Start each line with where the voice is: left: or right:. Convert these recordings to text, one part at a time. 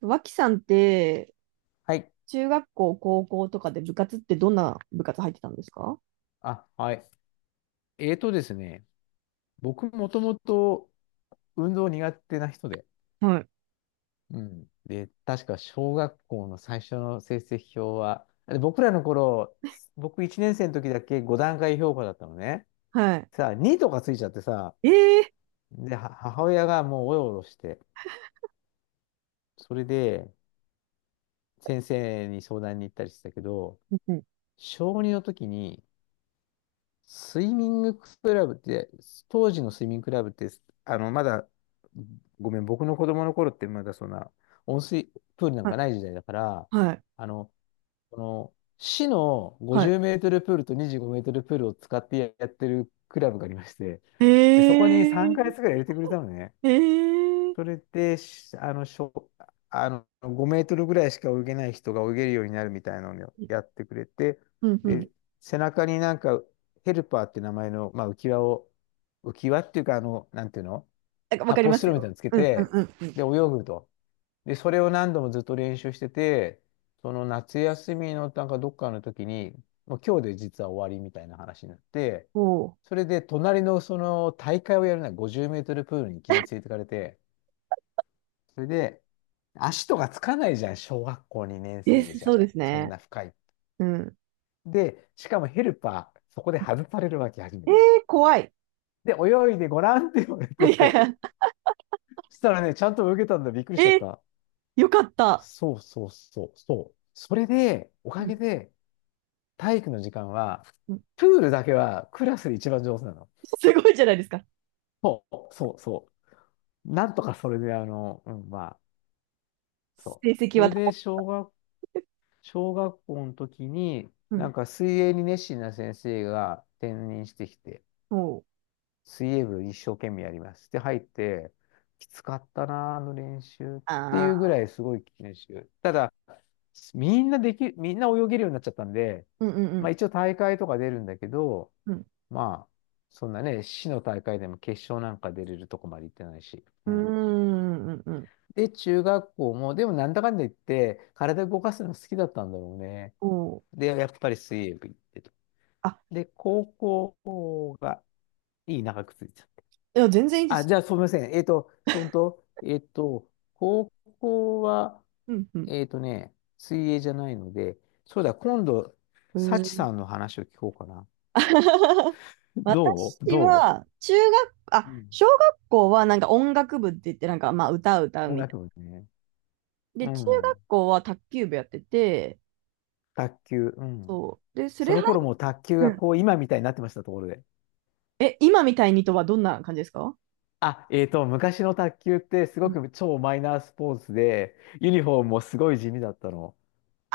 right: 脇さんって、
left: はい。
right: 中学校、高校とかで部活ってどんな部活入ってたんですか？
left: あ、はい。ですね、僕もともと運動苦手な人で、
right: はい
left: うん。で、確か小学校の最初の成績表は、で、僕らの頃、僕1年生の時だけ5段階評価だったのね。
right: はい。
left: さあ、2とかついちゃってさ、
right: ええ、
left: で、は母親がもうおろおろして、それで先生に相談に行ったりしてたけど、
right: うんうん、
left: 小2の時にスイミングクラブって、当時のスイミングクラブって、まだ、ごめん、僕の子供の頃ってまだそんな、温水プールなん
right: は
left: か
right: い、
left: ない時代だから、
right: はい、
left: あの、この、市の
right: は
left: 50
right: い。
left: メートルプールと25メートルプールを使ってやってるクラブがありまして、
right: え
left: で、そこに3ヶ月ぐらい
right: え
left: 入れてくれたのね。
right: え
left: そ
right: え、
left: れで、しあの、しょ、あの、5メートルぐらいしか泳げない人が泳げるようになるみたいなのをやってくれて、
right: うんうん。
left: で、背中になんか、ヘルパーって名前の、まあ、浮き輪を、浮き輪っていうか、なんていうの、
right: なんかわか
left: 発
right: り
left: 泡
right: ま
left: スチ
right: す
left: ロールみた
right: よ。
left: いなのつけ
right: うんうん
left: て、
right: うんうん。
left: で、泳ぐと。で、それを何度もずっと練習してて、その夏休みのなんかどっかの時に、もう今日で実は終わりみたいな話になって、
right: おお。
left: それで隣のその大会をやるなら50メートルプールにいきなり連れてかれて、それで、足とかつかないじゃん、小学校2年
right: で
left: 生
right: す、
left: じ
right: そ
left: ゃ。
right: うです
left: そん
right: ね。
left: な深い。
right: うん。
left: で、しかもヘルパー、そこで外されるわけ、初め
right: え
left: て。
right: え、怖い。
left: で、泳いでごらんって言われ
right: いやい
left: て、
right: や、
left: そしたらね、ちゃんと泳げたんだ、びっくりしちゃ
right: え
left: っ
right: え、
left: た。
right: よかった。
left: そうそうそう、そう。それで、お
right: う
left: か
right: ん
left: げで、体育の時間は、
right: うん。
left: プールだけはクラスで一番上手なの。
right: すごいじゃないですか。
left: そう、そう、そう。なんとかそれで、うん、まあ、そう。
right: 成績
left: そ
right: は
left: れ
right: 保
left: で、
right: っ、
left: 小学校の時に、
right: う
left: な
right: ん。
left: んか水泳に熱心な先生が転任してきて、
right: おお。
left: 水泳部一生懸命やります。で、入って、きつかったな、あの練習ってい
right: あ
left: うぐ
right: あ。
left: らいすごい練習。ただ、みんな泳げるようになっちゃったんで、
right: うんう
left: まあ
right: ん
left: 一応大会とか出るんだけど、
right: うん。うん。
left: まあ、そんなね、市の大会でも決勝なんか出れるとこまで行ってないし。
right: う
left: う
right: ーん
left: ん。
right: うんうん。
left: で、中学校も、でもなんだかんだ言って、体動かすの好きだったんだろうね。
right: おお。
left: で、やっぱり水泳部行ってと。
right: あ、
left: で、高校が、長くついちゃった。
right: いや、全然いいで
left: あ、
right: す。
left: じゃあ、すみません。えっと、そんと、えっと、高校は、
right: うんうん。
left: 水泳じゃないので、そうだ、今度、
right: う
left: サチ
right: ん。
left: さんの話を聞こうかな。どう
right: 私
left: ど
right: は、中学、
left: う、
right: あ、
left: うん、
right: 小学校はなんか音楽部って言って、なんかまあ歌を歌う
left: 音
right: みた
left: 楽
right: い
left: 部ね。
right: な。で、
left: う
right: 中学
left: ん。
right: 校は卓球部やってて、
left: 卓球。うん。
right: そう。で、そ
left: そ
right: れ
left: の
right: 入っ、
left: 頃もう卓球
right: う
left: が
right: ん。
left: こう、今みたいになってました、ところで。
right: え、今みたいにとはどんな感じですか？
left: あ、昔の卓球ってす
right: う
left: ご
right: ん、
left: く超マイナースポーツで、ユニフォームもすごい地味だったの。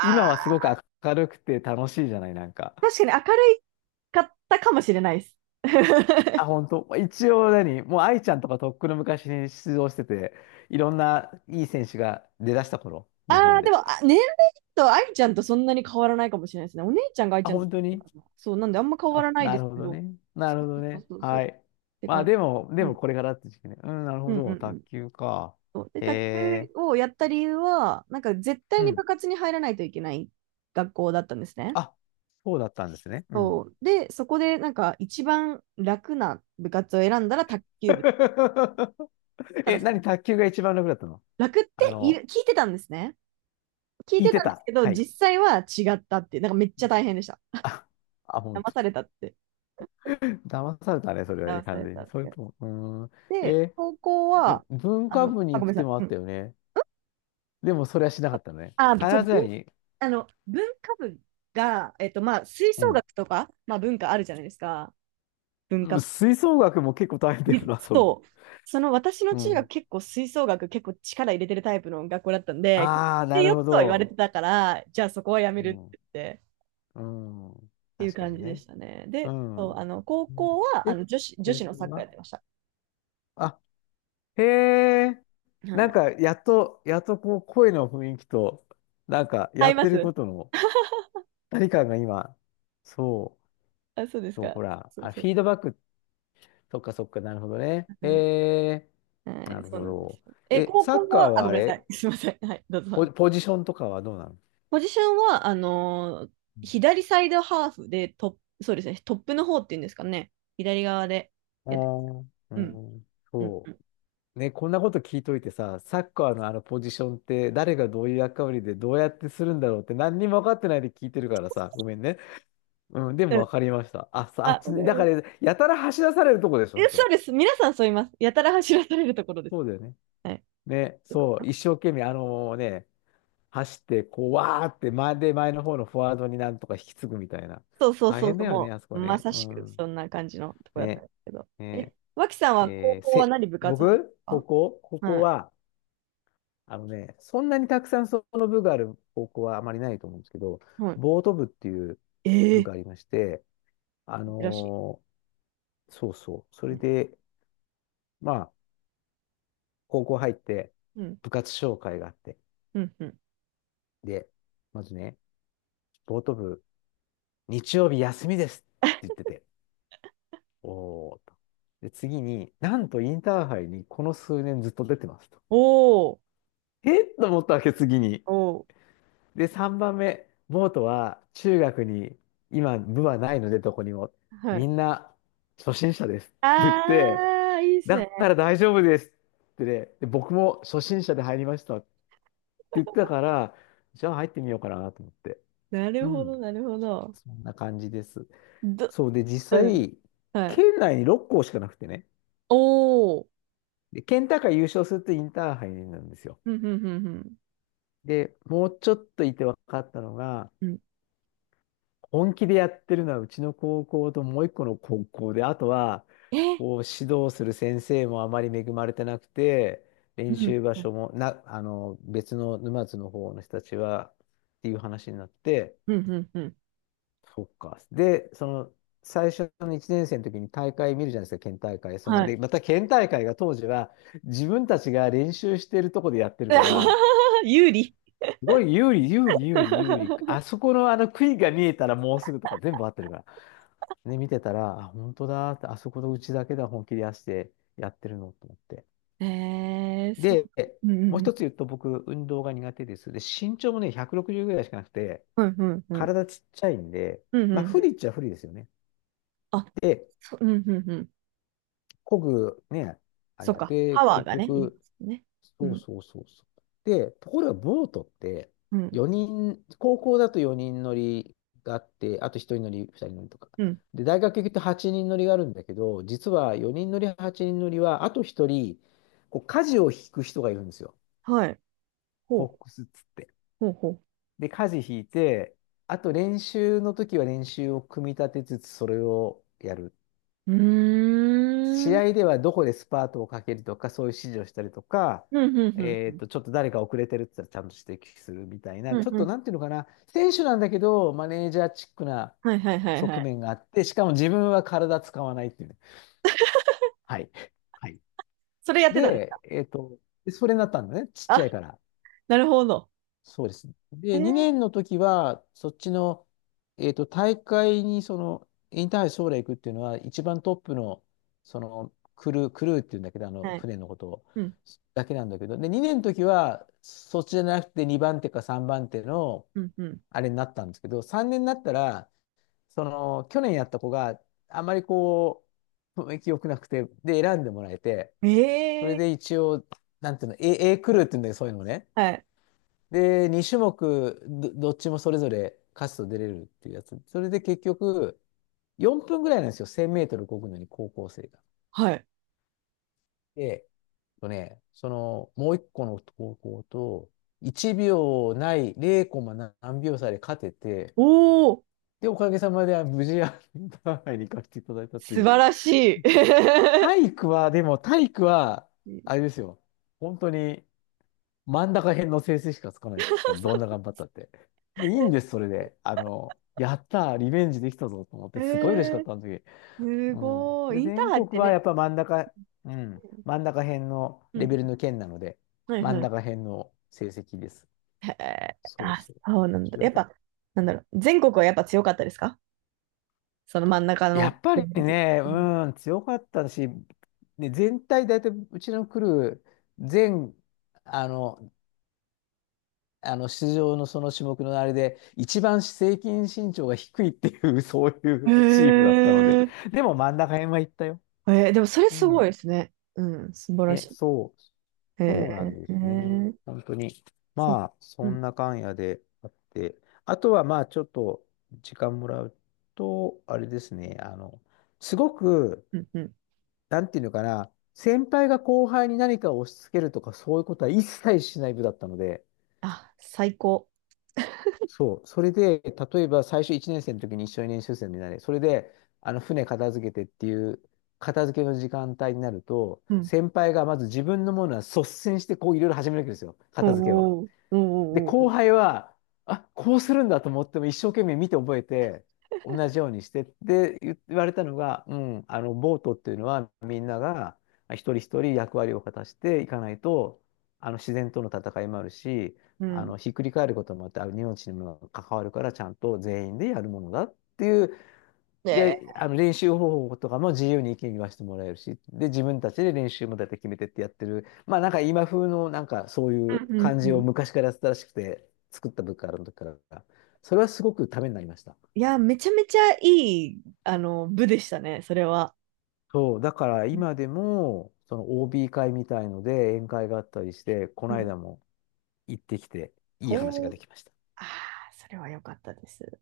left: 今はすごく明るくて楽しいじゃない、なん
right: ー、
left: か。
right: 確かに明るいかったかもしれないです。
left: あ、本当。一応もう愛ちゃんとかとっくの昔に出場してて、いろんないい選手が出だした頃、
right: あ
left: 日本
right: あ、で
left: で。
right: も、あ、年齢と愛ちゃんとそんなに変わらないかもしれないですね。お姉ちゃんが愛ち
left: あ、
right: ゃんだっ
left: 本当
right: た
left: に、
right: かな、そう、なんであんま変わら
left: あ、
right: ない
left: な
right: です
left: るほ
right: け
left: ど
right: ど、
left: ね。
right: そ
left: なるほど
right: うそう
left: ね。
right: そうそう、
left: は
right: っ
left: い。
right: て
left: まあ
right: 感
left: でも、で
right: じ。う
left: も
right: ん
left: これからって時期ね。うん、なる
right: う
left: ほ
right: んう
left: ど。
right: んうん。
left: 卓球か。
right: そうで、
left: へ
right: 卓球
left: え。
right: をやった理由は、なんか絶対
left: う
right: に部
left: ん。
right: 活に入らないといけない学校だったんですね。
left: あ、そうだったんですね。う
right: そ
left: ん。
right: う。で、そこでなんか一番楽な部活を選んだら卓球部。ただ
left: え、
right: そ
left: 何、
right: の、
left: 卓球が一番楽だったの？
right: 楽っ
left: あ
right: てい
left: の、
right: る、聞いてたんですね。聞い
left: 聞い
right: て
left: て
right: たんです
left: た。
right: けど、
left: はい。
right: 実際は違ったっていう、なんかめっちゃ大変でした。
left: あ、あ、
right: 騙されたって。
left: 騙されたね、それはね、
right: 騙さ
left: 完
right: れ
left: 全
right: た
left: に。
right: って
left: それ
right: 感じ。
left: とも、うーん。
right: で、
left: え
right: 高校
left: で
right: は、
left: も文
right: あ
left: 化
right: の、
left: 部に
right: あ、
left: 行
right: ごめ
left: く
right: んな
left: 手
right: さい。
left: もあ
right: う
left: っ
right: ん。
left: たよね。でも、それはしなかったね。
right: あ、
left: 必
right: そう、
left: ずや
right: 文、
left: に、
right: あの、文化部が、まあ、吹
left: う
right: 奏
left: ん。
right: 楽とか、まあ、文化あるじゃないですか。文
left: うん、
right: 化と、
left: 吹奏楽も結構大変だよ な、それ。
right: そ、その私の
left: う
right: 中学
left: ん。
right: 結構吹奏楽結構力入れてるタイプの学校だったんで、
left: ああ、
right: で
left: なる
right: よっ
left: ほ
right: とは言われて
left: ど。
right: たから、じゃあそこはやめ
left: う
right: るっ
left: ん。
right: て言って、
left: うん。
right: っていう
left: 確か
right: 感
left: に
right: じで
left: ね。
right: したね。
left: う
right: で、そう、
left: ん。
right: あの高校はあ
left: で、
right: の女子、女
left: こ
right: 子のサッ
left: こ
right: カーや
left: が、
right: ってました。
left: あ、へえ。
right: は
left: なん
right: い。
left: か、やっと、やっとこう、声の雰囲気と、なんか、
right: 合
left: や
right: い
left: っ
right: ま
left: てる
right: す。
left: ことの、何かが今、そ
right: あ、そうで
left: う、
right: す
left: そう、
right: か。
left: ほら、
right: そう
left: あ、
right: そう
left: フィード
right: そ
left: バックっ、そっかそっか、なるほどね。
right: う。う
left: え
right: ん、
left: え、
right: は
left: な
right: い、
left: る
right: そう
left: ほ
right: なんで
left: ど。
right: すよ。え、
left: え、
right: 高
left: サッ
right: 校
left: カー
right: は、あ、
left: は
right: ご
left: あ
right: めんなさい。
left: れ、
right: すいません。はい、どう
left: ポ、
right: ぞ。
left: ポジションとかはどうなの？
right: ポジションは、左サイドハーフでトップ、そうですね、トップの方っていうんですかね。左側で
left: ああ
right: やっ。
left: ー、う
right: うん。
left: ん、
right: うんう
left: そ
right: ん。
left: う。ね、こんなこと聞いといてさ、サッカーのあのポジションって誰がどういう役割でどうやってするんだろうって何にも分かってないで聞いてるからさ、ごめんね。うん、で
right: う
left: も
right: ん、
left: 分かりました。あ、さあ
right: あ、
left: っ
right: わ
left: ち
right: かり
left: に、だか
right: ます、
left: ら、やたら走らされるとこでしょ、
right: え、
left: そ
right: そう
left: こ。
right: です。皆さんそう言います。やたら走らされるところです。
left: そうだよね。
right: はい。
left: ね、そう、一生懸命、あのね、走って、こう、わーって前で前の方のフォワードになんとか引き継ぐみたいな。
right: そうそう
left: 大
right: そう
left: 変
right: そ
left: だ
right: う。
left: よね、
right: も
left: あそ
right: う、
left: こ
right: ま
left: ね。
right: さ
left: う
right: しくそ
left: ん。
right: んな感じのとこだったん
left: ね。
right: ですけど。え、
left: ね。
right: 脇さんは高
left: えー
right: 校は
left: せ、
right: 何部活入っ
left: 僕、
right: たん
left: 高
right: で
left: 校、高
right: すか？
left: 校
right: はい。
left: は、あのね、そんなにたくさんその部がある高校はあまりないと思うんですけど、
right: は
left: ボート部っていう部が
right: い。え
left: あ
right: え
left: りまして、あ
right: ー、珍し
left: のーそうそう。そ
right: い。う
left: れ
right: ん。
left: で、まあ、高校入って、
right: うん。
left: 部活紹介があって、
right: うん。うん、
left: で、まずね、ボート部、日曜日休みですって言ってて、おーと。で、次に、なんとインターハイにこの数年ずっと出てますと。
right: おお、
left: えっと思ったわけ、次に。
right: お
left: で、3番目、ボートは中学に今、部はないので、どこにも。
right: ー、は
left: み
right: い。
left: んな初心者です。って言って、
right: ああ、いいっす
left: だか
right: ね。
left: ら大丈夫ですってね、で、僕も初心者で入りましたって言ってたから、じゃあ入ってみようかなと思って。
right: な
left: う
right: るほ
left: ん、
right: ど、なるほど。
left: そんな感じです。
right: ど、
left: そうで、実
right: うん。
left: 際、
right: はい。
left: 県内に6校しかなくてね。
right: おお。
left: で、ケンタが優勝するとインターハイなんですよ。
right: うん、うん、うん、うん。
left: で、もうちょっといて分かったのが、
right: うん、
left: 本気でやってるのはうちの高校ともう一個の高校で、あとは、
right: え、
left: こう指導する先生もあまり恵まれてなくて、
right: う
left: 練
right: ん、
left: 習場
right: うん、
left: 所もな、別の沼津の方の人たちは、っていう話になって、
right: うん、うん。うん、
left: そっか。で、その、最初の1年生の時に大会見るじゃないですか、県大会。その、
right: は
left: で、
right: い。
left: また県大会が当時は、自分たちが練習してるとこでやってるから、
right: 有利。
left: すごい有利、有利、有利、有利。あ そこのあの杭が見えたらもうすぐとか全部合ってるから。ね、見てたら、あ、本当だって、あそこのうちだけで本気で出してやってるのと思って。
right: えー、そう。
left: で、
right: う
left: もう
right: ん
left: 一つ言うと僕、運動が苦手です。で、身長もね、160ぐらいしかなくて、
right: うんうん。
left: 体ちっちゃいんで、
right: うんうんう
left: ま
right: ん。
left: あ、
right: うんうんう
left: 不
right: ん。
left: 利っちゃ不利ですよね。
right: あ、
left: で、
right: そ、うんうんうん。
left: こぐ、ね、あれ
right: そっ
left: が。
right: か。
left: で、
right: パワー
left: 結
right: がね、いりま
left: 局、
right: すよね。う
left: そう
right: ん。
left: そうそうそう。で、ところがボートって
right: うん。
left: 4人、高校だと4人乗りがあって、あと1人乗り、2人乗りとか。
right: うん。
left: で、大学行くと8人乗りがあるんだけど、実は4人乗り、8人乗りは、あと1人、こう、舵を引く人がいるんですよ。
right: はい。ほ
left: コッ
right: う。
left: クスっつって。
right: ほうほ
left: で、舵引いて、あと練習の時は練習を組み立てつつ、それをやる。
right: う。うー
left: 試
right: ん。
left: 合ではどこでスパートをかけるとか、そういう指示をしたりとか、
right: うんうんうん。
left: ちょっと誰か遅れてるって言ったらちゃんと指摘するみたい
right: う
left: な、ち
right: ん
left: ょっ
right: う
left: と
right: ん。
left: なんていうのかな、選手なんだけど、マネージャーチックな
right: はいはいはいは
left: 側
right: い。
left: 面があって、しかも自分は体使わないっていうね。はい。はい。
right: それやってたんですか？
left: で、それになったんだね、ちっちゃ
right: あ、
left: いから。
right: なるほど。
left: そうですね。
right: え
left: で、
right: ー、
left: 2年の時は、そっちの、大会に、その、インターハイ将来行くっていうのは、一番トップの、その、クルーっていうんだけど、あの、
right: はい。
left: 船のことを、
right: うん。
left: だけなんだけど、で、2年の時は、そっちじゃなくて2番手か3番手の、
right: うんう
left: あれになったんですけど、3年になったら、その、去年やった子があまりこう、雰囲気良くなくて、で、選んでもらえて、
right: ん。
left: そ
right: え
left: れ
right: ー、
left: で一応、なんていうの、A クルーっていうんだけど、そういうのね。
right: はい。
left: で、2種目どっちもそれぞれ勝つと出れるっていうやつ。それで結局、4分ぐらいなんですよ。1000メートル漕ぐのに高校生が。
right: はい。
left: で、その、もう一個の高校と、1秒ない、0コマ何秒差で勝てて、
right: おー、
left: で、おかげさまで無事、あのパーハイに行かせていただいたって
right: 素
left: いう。
right: 晴らしい。
left: 体育は、でも体育は、あれですよ。本当に、真ん中辺の成績しかつかないから、どんな頑張ったって。もういいんです、それで。あの、やったー、リベンジできたぞと思っ
right: え
left: て、すごい嬉しかっ
right: ー、
left: たん時。
right: す
left: うん。
right: ごい。
left: で、
right: インター
left: 全
right: ハイっ
left: 国
right: て
left: はや
right: ね。
left: っぱ真ん中、うん、真ん中辺の
right: うんう
left: レベル
right: ん。
left: の県なので、
right: はい
left: 真
right: は
left: ん
right: い。
left: 中辺の成績です。
right: へえ。
left: そう
right: あ、
left: そう。
right: そうなんだ。
left: 強
right: やっ
left: かっ
right: ぱ、なんだろう。全国はやっぱ強かったですか？その真ん中
left: た。や
right: の
left: っぱ
right: レ
left: り
right: ベルで。
left: ね、
right: うん、
left: うん、強かったし、ね、全体大体うちの来る全、あの、あの出場のその種目のあれで、一番平均身長が低いっていう そういうチーム
right: へ
left: だったので、
right: え。
left: でも真ん中辺は行ったよ。
right: えー、でもそれ
left: う
right: すごい
left: ん。
right: ですね。うん、素晴らし
left: ね、
right: い。
left: そう、
right: へ
left: そうなんで
right: え。へ
left: すね。
right: え、
left: 本当に。
right: そう。
left: まあ、
right: う
left: そん
right: ん、
left: な感やであって、あとはまあ、ちょっと時間もらうと、あれですね、あの、すごく、
right: うん、うん。
left: なんていうのかな、先輩が後輩に何かを押し付けるとか、そういうことは一切しない部だったので、
right: あ、最高。
left: そう。それで、例えば最初1年生の時に一緒に練習生になれ。それで、あの、船片付けてっていう、片付けの時間帯になると、
right: うん。
left: 先輩がまず自分のものは率先してこういろいろ始めるわけですよ。
right: おー、
left: 片付けを。
right: おお、ー、
left: で、
right: おー、
left: 後
right: おー、
left: 輩は、あ、こうするんだと思っても一生懸命見て覚えて、同じようにしてって言われたのが、うん、あの、ボートっていうのはみんなが一人一人役割を果たしていかないと、あの、自然との戦いもあるし、
right: う
left: あ
right: ん。
left: の、ひっくり返ることもあって、あの命にも関わるから、ちゃんと全員でやるものだっていう。
right: ねえ。
left: で、あの練習方法とかも自由に意見言わせてもらえるし、で、自分たちで練習もだいたい決めてってやってる。まあなんか今風のなんかそうい
right: う
left: う
right: ん、うん、
left: 感じ
right: う
left: を
right: ん。
left: 昔からやってたらしくて、作った部活ある時から。それはすごくためになりました。
right: いや、めちゃめちゃいい、あの、部でしたね、それは。
left: そう、だから今でも、その OB 会みたいので宴会があったりして、こ
right: う
left: の
right: ん。
left: 間も行ってきて、いい話
right: ほ
left: が
right: う。
left: できました。
right: ああ、それは良かったです。